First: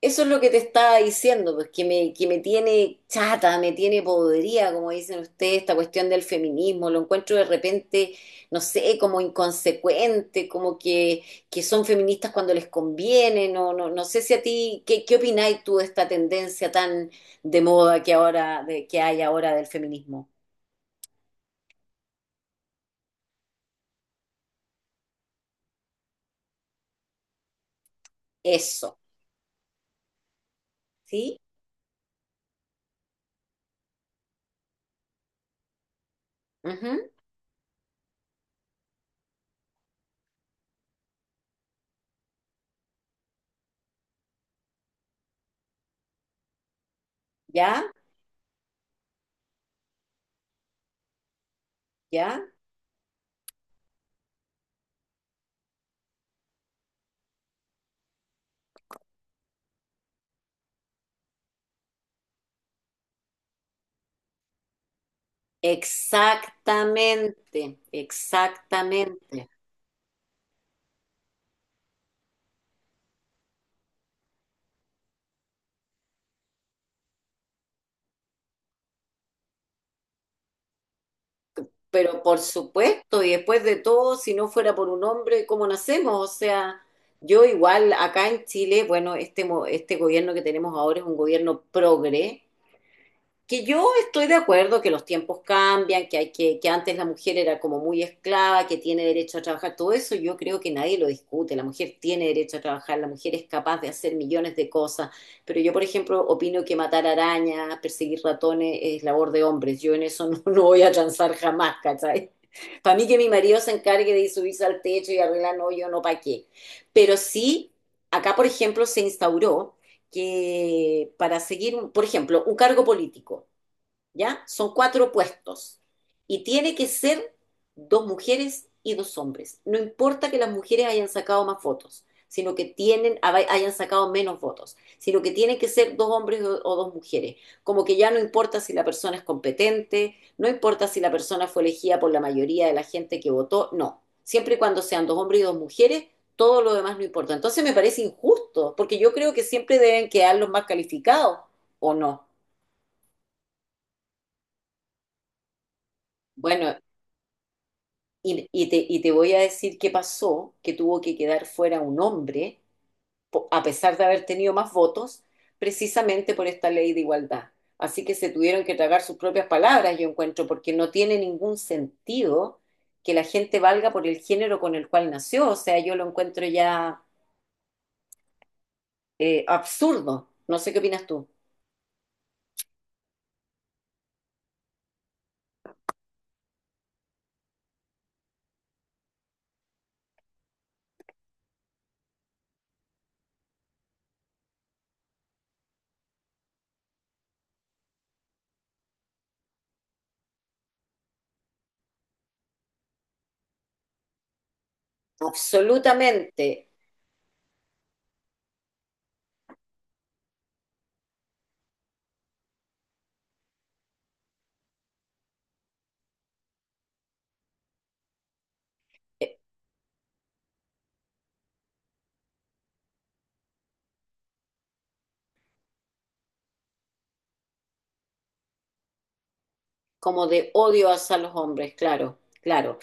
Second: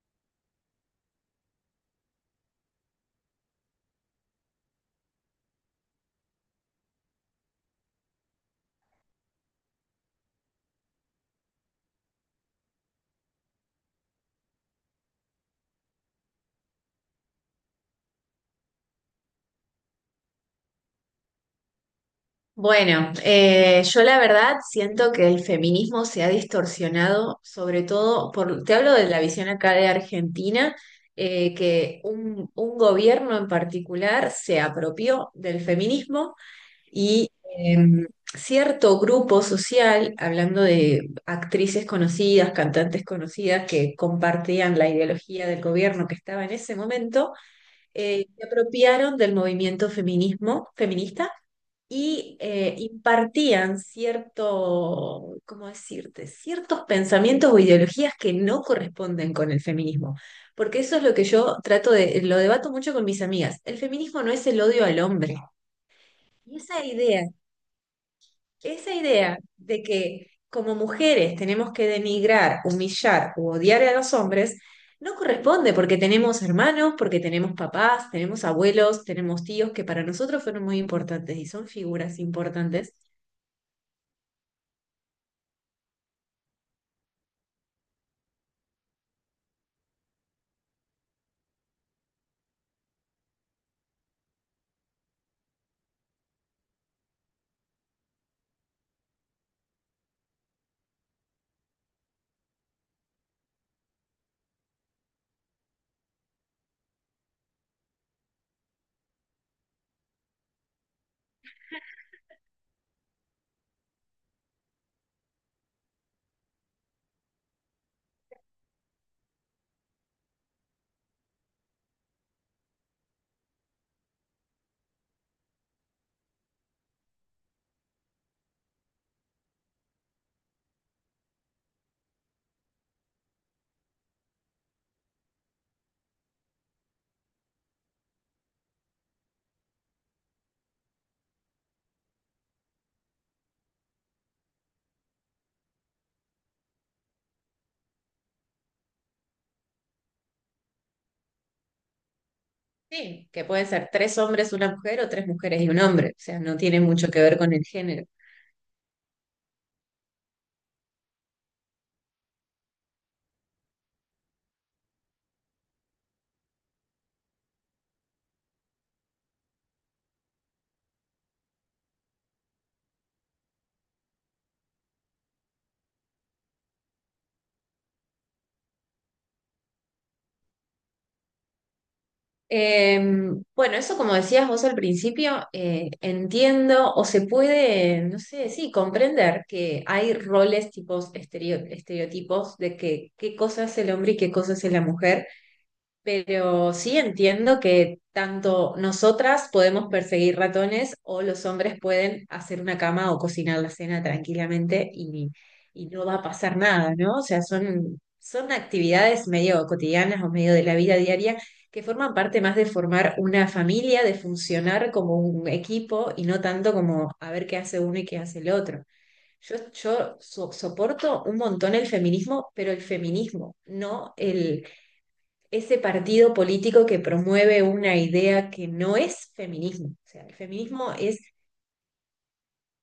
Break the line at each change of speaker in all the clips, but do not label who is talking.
Eso es lo que te estaba diciendo, pues que me tiene chata, me tiene podrida, como dicen ustedes, esta cuestión del feminismo, lo encuentro de repente, no sé, como inconsecuente, como que son feministas cuando les conviene, no, no, no sé si a ti. Qué opináis tú de esta tendencia tan de moda que ahora, que hay ahora del feminismo?
Bueno, yo la verdad siento que el feminismo se ha distorsionado, sobre todo por, te hablo
Eso.
de la visión acá de Argentina,
¿Sí?
que un gobierno en particular se apropió del feminismo
Ujú.
y em, cierto grupo social, hablando de actrices conocidas, cantantes conocidas que compartían la ideología del gobierno que estaba en ese momento,
¿Ya?
se apropiaron del movimiento feminismo, feminista y
¿Ya?
impartían cierto, ¿cómo decirte?, ciertos pensamientos o ideologías que no corresponden con el feminismo. Porque eso es lo que yo trato de, lo debato mucho con mis amigas. El feminismo no es el odio al hombre. Y
Exactamente,
esa idea
exactamente.
de que como mujeres tenemos que denigrar, humillar o odiar a los hombres, no corresponde porque tenemos hermanos, porque tenemos papás, tenemos abuelos, tenemos tíos que para nosotros fueron muy importantes y son figuras
Pero por
importantes.
supuesto, y después de todo, si no fuera por un hombre, ¿cómo nacemos? O sea, yo igual acá en Chile, bueno, este gobierno que tenemos ahora es un gobierno progre, que yo estoy de acuerdo que los tiempos cambian, que antes la mujer era como muy esclava, que tiene derecho a trabajar, todo eso yo creo que nadie lo discute, la mujer tiene derecho a trabajar, la mujer es capaz de hacer millones de cosas, pero yo por ejemplo opino que matar arañas, perseguir ratones es labor de hombres, yo en eso no, no voy a transar jamás, ¿cachai? Para mí que mi marido se encargue de ir subirse al techo y arreglar, no, yo no, ¿para qué? Pero sí, acá por ejemplo se instauró que para seguir, por ejemplo, un cargo político, ¿ya? Son cuatro puestos y tiene que ser dos mujeres y dos hombres. No importa que las mujeres hayan sacado más votos, sino que tienen, hayan sacado menos votos, sino que tienen que ser dos hombres o dos mujeres. Como que ya no importa si la persona es competente, no importa si la persona fue elegida por la mayoría de la gente que votó, no. Siempre y cuando sean dos hombres y dos mujeres, todo lo demás no importa. Entonces me parece injusto, porque yo creo que siempre deben quedar los más calificados, ¿o no?
Sí, que pueden ser tres hombres, una mujer o tres mujeres y un hombre, o sea, no
Bueno,
tiene mucho que ver con el género.
y te voy a decir qué pasó, que tuvo que quedar fuera un hombre, a pesar de haber tenido más votos, precisamente por esta ley de igualdad. Así que se tuvieron que tragar sus propias palabras, yo encuentro, porque no tiene ningún sentido que la gente valga por el género con el cual nació. O sea, yo lo encuentro ya absurdo. No sé qué opinas tú.
Eh, bueno, eso como decías vos al principio, entiendo o se puede, no sé, sí, comprender que hay roles, tipos, estereotipos de que qué cosa es el hombre y qué cosa es la mujer. Pero sí entiendo que tanto nosotras podemos perseguir ratones o los hombres pueden hacer una cama o cocinar la cena tranquilamente y no va a
Absolutamente,
pasar nada, ¿no? O sea, son actividades medio cotidianas o medio de la vida diaria que forman parte más de formar una familia, de funcionar como un equipo y no tanto como a ver qué hace uno y qué hace el otro.
eh,
Yo soporto un montón el feminismo, pero el feminismo, no el ese partido político que promueve una idea que no es feminismo. O sea,
como
el
de odio
feminismo
hacia los hombres, claro, claro.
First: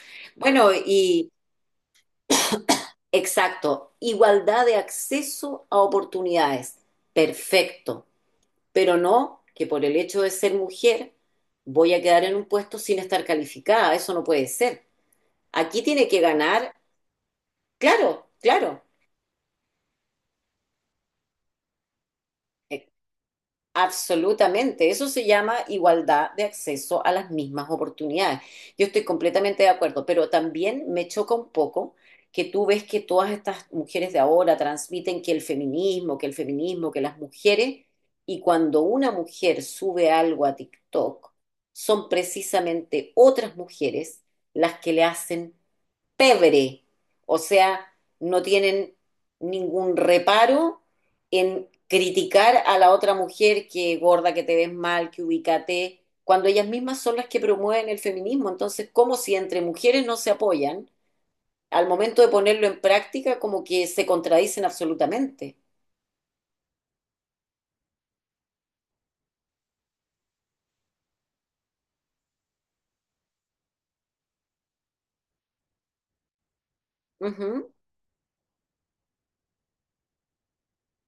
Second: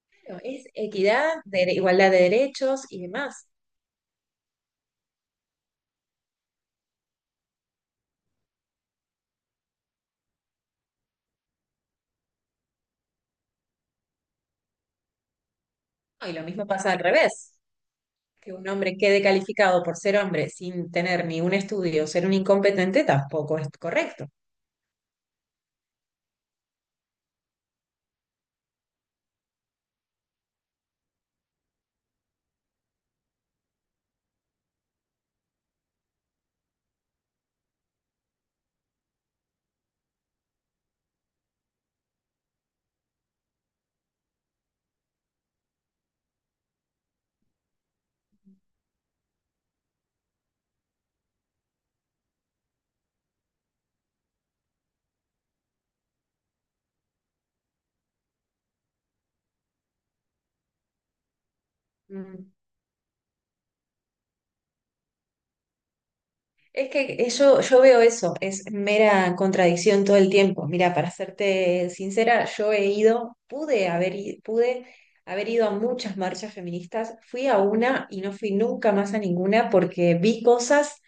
es
Bueno,
equidad,
y...
igualdad de derechos y demás.
Exacto, igualdad de acceso a oportunidades. Perfecto, pero no que por el hecho de ser mujer voy a quedar en un puesto sin estar calificada, eso no puede ser. Aquí tiene que
No, y lo mismo
ganar,
pasa al revés,
claro,
que un
claro.
hombre quede calificado por ser hombre sin tener ni un estudio, ser un incompetente, tampoco es correcto.
Absolutamente, eso se llama igualdad de acceso a las mismas oportunidades. Yo estoy completamente de acuerdo, pero también me choca un poco que tú ves que todas estas mujeres de ahora transmiten que el feminismo, que el feminismo, que las mujeres, y cuando una mujer sube algo a TikTok, son precisamente otras mujeres las que le hacen pebre, o sea, no tienen ningún reparo en criticar a la otra mujer que gorda, que te ves mal, que ubicate, cuando ellas mismas son las que promueven el feminismo. Entonces, como si entre mujeres no se apoyan, al momento de
Mm.
ponerlo en práctica, como que se contradicen absolutamente.
Es que eso, yo veo eso, es mera contradicción todo el tiempo. Mira, para serte sincera, yo he ido, pude haber, pude haber ido a muchas marchas feministas, fui a
Ujú.
una y no fui nunca más a ninguna porque vi cosas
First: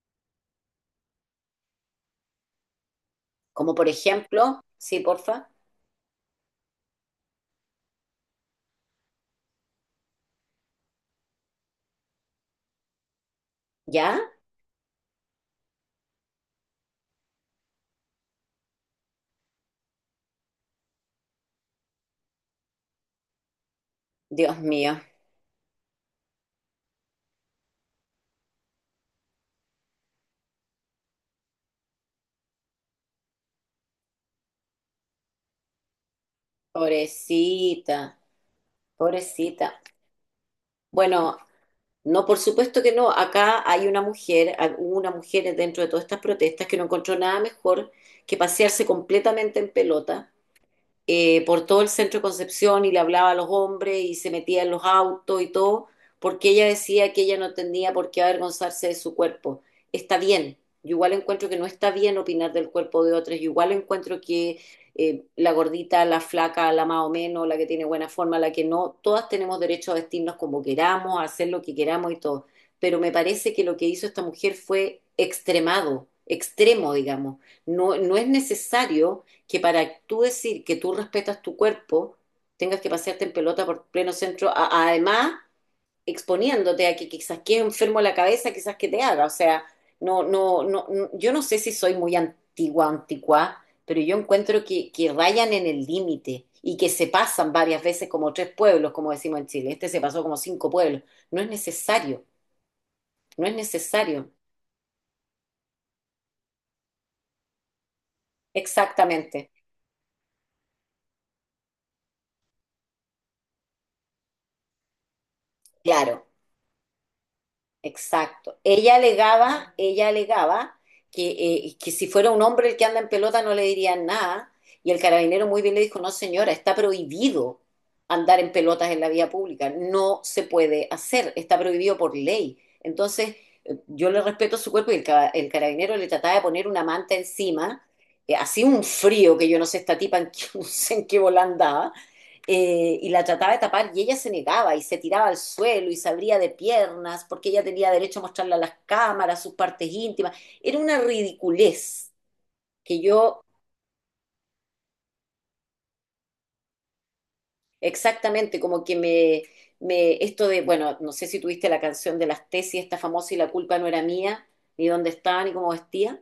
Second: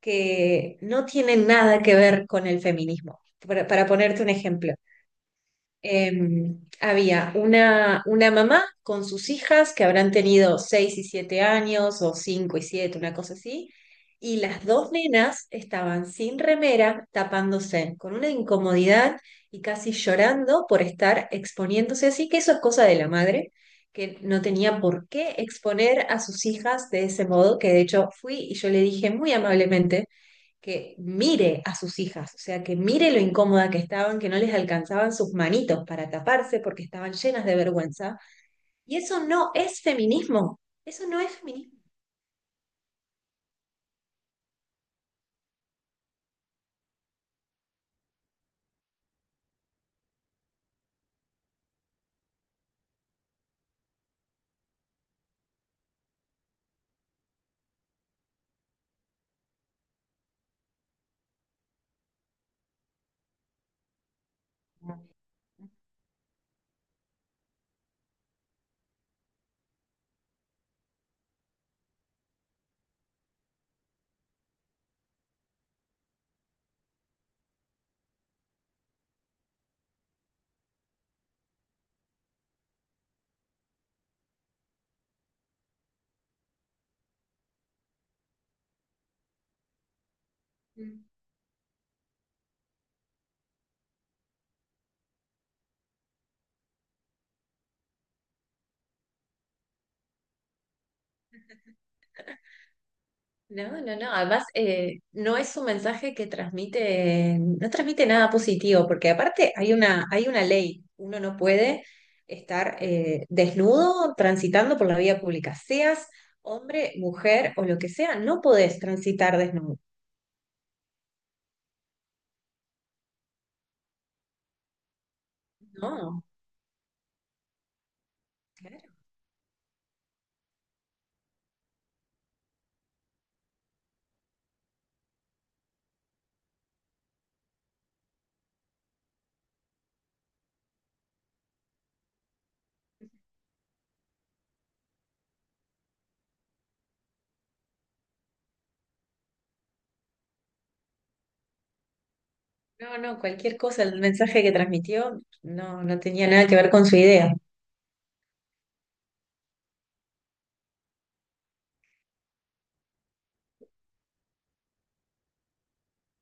que no tienen nada que ver con el feminismo. Para,
Como
para
por
ponerte un
ejemplo,
ejemplo,
sí, porfa.
había una mamá con sus hijas que habrán tenido 6 y 7 años o 5 y siete, una cosa así,
¿Ya?
y las dos nenas estaban sin remera, tapándose, con una incomodidad y casi llorando por estar exponiéndose así, que eso es cosa de la madre, que no
Dios
tenía
mío,
por qué exponer a sus hijas de ese modo, que de hecho fui y yo le dije muy amablemente que mire a sus hijas, o sea, que mire lo incómoda que estaban, que no les alcanzaban sus manitos para taparse porque estaban llenas de
pobrecita,
vergüenza. Y eso no
pobrecita.
es feminismo, eso no es
Bueno,
feminismo.
no, por supuesto que no. Acá hay una mujer, hubo una mujer dentro de todas estas protestas que no encontró nada mejor que pasearse completamente en pelota por todo el centro de Concepción y le hablaba a los hombres y se metía en los autos y todo, porque ella decía que ella no tenía por qué avergonzarse de su cuerpo. Está bien, yo igual encuentro que no está bien opinar del cuerpo de otros, yo igual encuentro que la gordita, la flaca, la más o menos, la que tiene buena forma, la que no, todas tenemos derecho a vestirnos como queramos, a hacer lo que queramos y todo. Pero me parece que lo que hizo esta mujer fue extremado, extremo, digamos. No, no es necesario que para tú decir que tú respetas tu cuerpo, tengas que pasearte en pelota por pleno centro, además exponiéndote a que quizás quede enfermo la cabeza, quizás que te haga. O sea, no, no, no,
Mm.
yo no sé si soy muy antigua, anticuá, pero yo encuentro que rayan en el límite y que se pasan varias veces como tres pueblos, como decimos en Chile. Este se pasó como cinco pueblos. No es necesario, no es
No, no, no.
necesario.
Además, no es un mensaje que transmite, no transmite nada positivo, porque
Exactamente,
aparte hay una ley. Uno no puede estar desnudo transitando por la vía pública, seas
claro.
hombre, mujer o lo que sea, no
Exacto.
podés transitar desnudo.
Ella alegaba que si fuera un hombre el que anda en pelota no le dirían nada. Y el carabinero muy bien le dijo, no
No,
señora, está prohibido andar en
claro.
pelotas en la vía pública. No se puede hacer, está prohibido por ley. Entonces, yo le respeto su cuerpo y el carabinero le trataba de poner una manta encima. Hacía un frío que yo no sé esta tipa en qué, no sé en qué bola andaba y la trataba de tapar y ella se negaba y se tiraba al suelo y se abría de piernas porque ella tenía derecho a mostrarle a las cámaras sus partes íntimas. Era una ridiculez
No,
que
no,
yo
cualquier cosa, el mensaje que transmitió no, no tenía nada que ver con su idea.
exactamente como que me, esto de, bueno, no sé si tuviste la canción de las tesis, esta famosa, y la culpa no era mía, ni dónde estaba, ni cómo vestía.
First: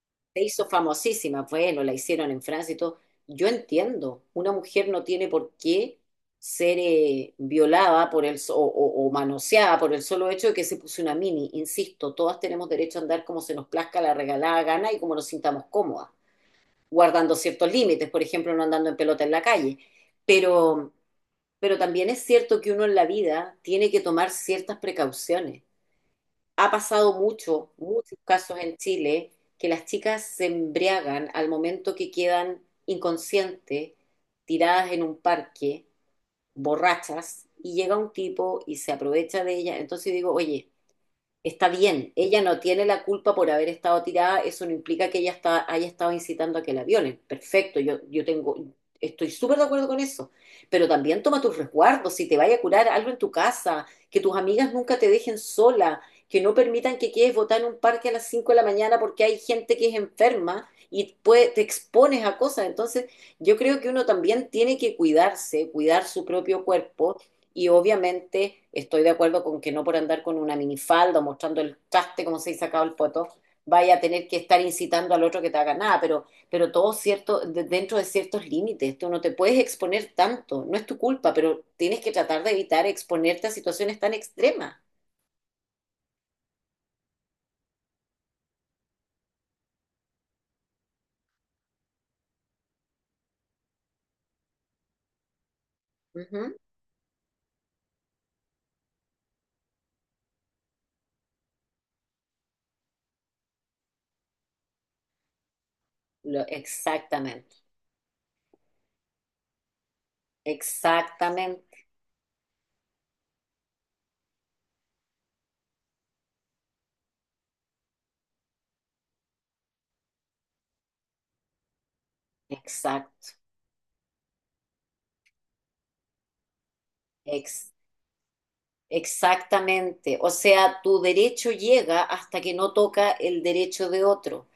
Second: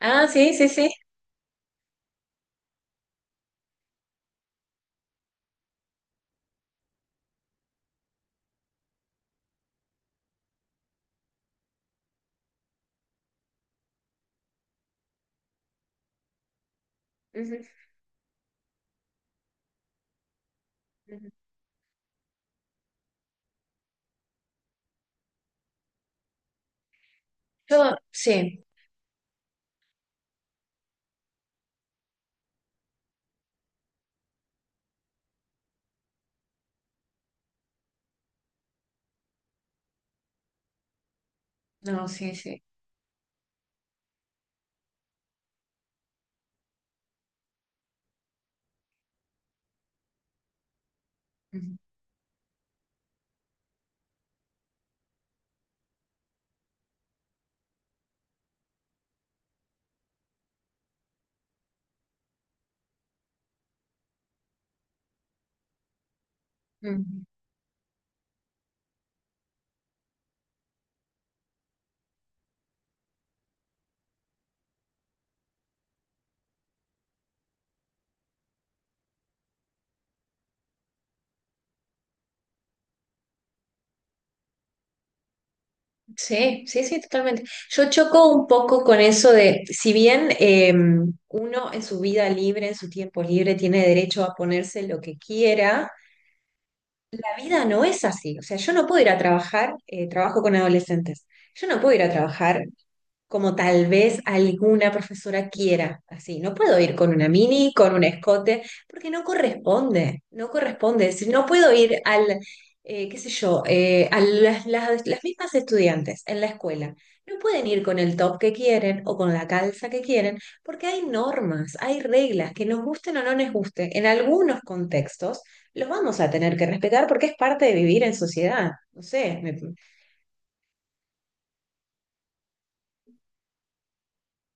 Ah,
Se
sí,
hizo
sí, sí.
famosísima, bueno, la hicieron en Francia y todo. Yo entiendo, una mujer no tiene por qué ser violada por el, so- o manoseada por el solo hecho de que se puso una mini. Insisto, todas tenemos derecho a andar como se nos plazca la regalada gana y como nos sintamos cómodas, guardando
Ujú,
ciertos límites, por ejemplo, no andando en pelota en la calle. Pero,
ujú.
pero también es cierto que uno en la vida tiene que tomar ciertas precauciones. Ha pasado
Yo,
muchos casos
sí.
en Chile que las chicas se embriagan al momento que quedan inconscientes, tiradas en un parque, borrachas, y llega un tipo y se aprovecha de ellas. Entonces digo, oye, está
No,
bien,
sí,
ella
sí.
no tiene la culpa por haber estado tirada, eso no implica que ella haya estado incitando a que la violen. Perfecto, yo tengo, estoy súper de acuerdo con eso. Pero también toma tus
Ujú,
resguardos, si te vaya a curar algo en tu casa, que tus amigas nunca te dejen sola, que no permitan que quedes botada en un parque a las 5 de la mañana porque hay gente que es enferma y te expones a cosas. Entonces, yo creo que uno también tiene que cuidarse, cuidar su propio
ujú.
cuerpo y obviamente estoy de acuerdo con que no por andar con una minifalda o mostrando el traste, como se dice sacado el poto, vaya a tener que estar incitando al otro que te haga nada, pero todo cierto, dentro de ciertos límites, tú no te puedes exponer tanto, no es tu culpa, pero tienes que tratar de evitar exponerte a situaciones tan extremas.
Sí, sí, sí, totalmente. Yo choco un poco con eso de, si bien uno en su vida libre, en su tiempo libre, tiene derecho a ponerse lo que quiera,
Ujú.
la vida no es así. O sea, yo no puedo ir a trabajar, trabajo con adolescentes, yo no puedo ir a trabajar como tal vez alguna profesora quiera, así. No puedo ir con una
Exactamente,
mini, con un escote, porque no corresponde, no corresponde. Si no puedo
exactamente,
ir al, qué sé yo, a las mismas estudiantes en la escuela. No pueden ir con el top que quieren o con la calza que quieren, porque hay normas, hay reglas que nos gusten o
exacto,
no nos gusten. En algunos contextos los vamos a tener que respetar porque es parte
ex-
de vivir en sociedad. No sé.
exactamente. O sea, tu derecho llega hasta que no toca el derecho de otro,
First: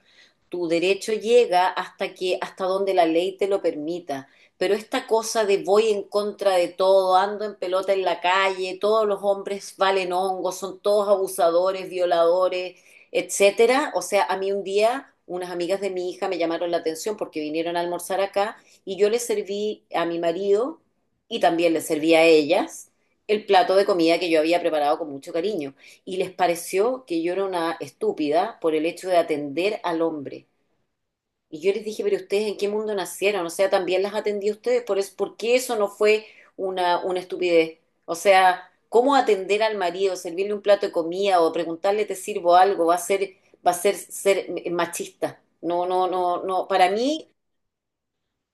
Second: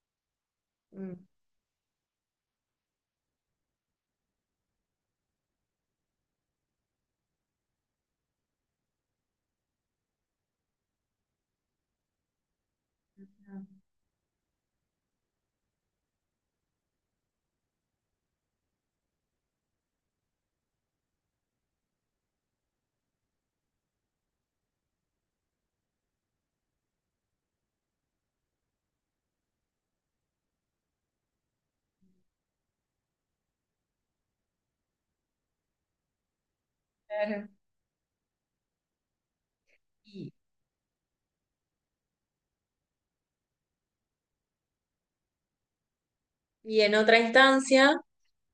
tu derecho
mm,
llega hasta que, hasta donde la ley te lo permita. Pero esta cosa de voy en contra de todo, ando en pelota en la calle, todos los hombres valen hongos, son todos abusadores, violadores, etcétera. O sea, a mí un día unas amigas de mi hija me llamaron la atención porque vinieron a almorzar acá y yo les serví a mi marido y también les serví a ellas el plato de comida que yo había preparado con mucho cariño y les pareció que yo era una estúpida por el hecho de atender al hombre. Y yo les dije, pero ustedes en qué mundo nacieron, o sea, también las atendí a ustedes, por eso, ¿por qué eso no fue una
Claro.
estupidez? O sea, ¿cómo atender al marido,
Y,
servirle un plato de comida o preguntarle te sirvo algo va a ser machista? No, no, no, no,
y
para
en otra
mí,
instancia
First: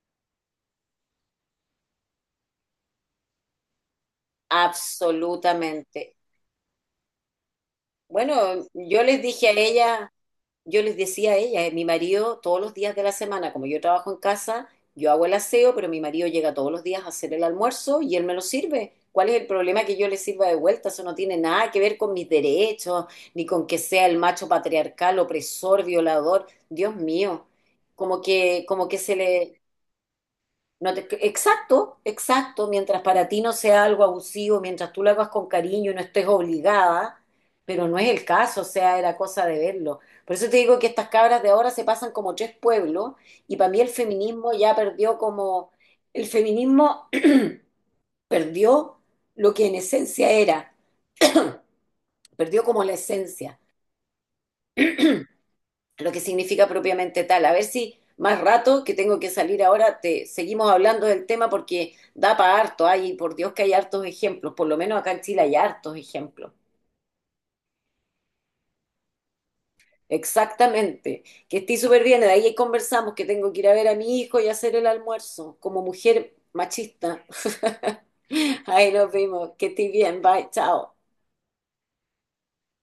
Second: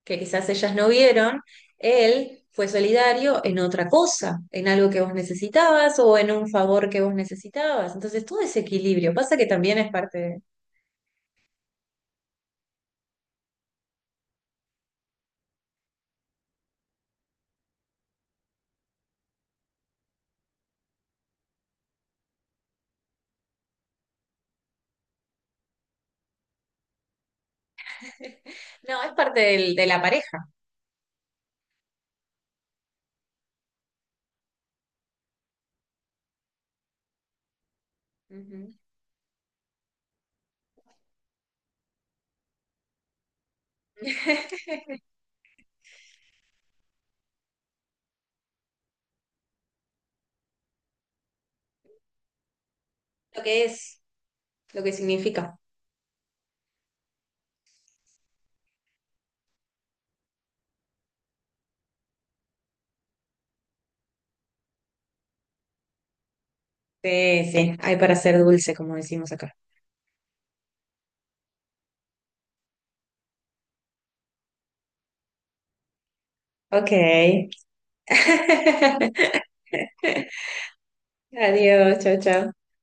que quizás ellas no vieron, él fue solidario en otra cosa, en algo que vos necesitabas
absolutamente.
o en un favor que vos necesitabas. Entonces, todo ese
Bueno, yo
equilibrio
les
pasa que
dije a
también es
ella,
parte de...
yo les decía a ella, mi marido todos los días de la semana, como yo trabajo en casa, yo hago el aseo, pero mi marido llega todos los días a hacer el almuerzo y él me lo sirve. ¿Cuál es el problema que yo le sirva de vuelta? Eso no tiene nada que ver con mis derechos, ni con que sea el macho patriarcal, opresor, violador. Dios mío, como que
No, es
se
parte
le,
de la pareja.
no te- exacto, exacto, mientras para ti no sea algo abusivo, mientras tú lo hagas con cariño y no estés obligada, pero no es el caso, o
Ujú.
sea, era cosa de verlo. Por eso te digo que estas cabras de ahora se pasan como tres pueblos y para mí el feminismo ya perdió como, el feminismo perdió lo que en esencia era, perdió como la
Lo
esencia.
que es, lo que significa.
Lo que significa propiamente tal. A ver si más rato, que tengo que salir ahora, te seguimos hablando del tema porque da para harto. Ay, por Dios que hay hartos ejemplos, por lo menos acá en Chile hay hartos ejemplos.
Sí, sí, hay para ser dulce, como decimos acá.
Exactamente, que estoy súper bien, de ahí conversamos que tengo que ir a ver a mi hijo y hacer el almuerzo como mujer
Ok.
machista. Ahí nos vimos, que estés bien, bye, chao.
Adiós, chao, chao.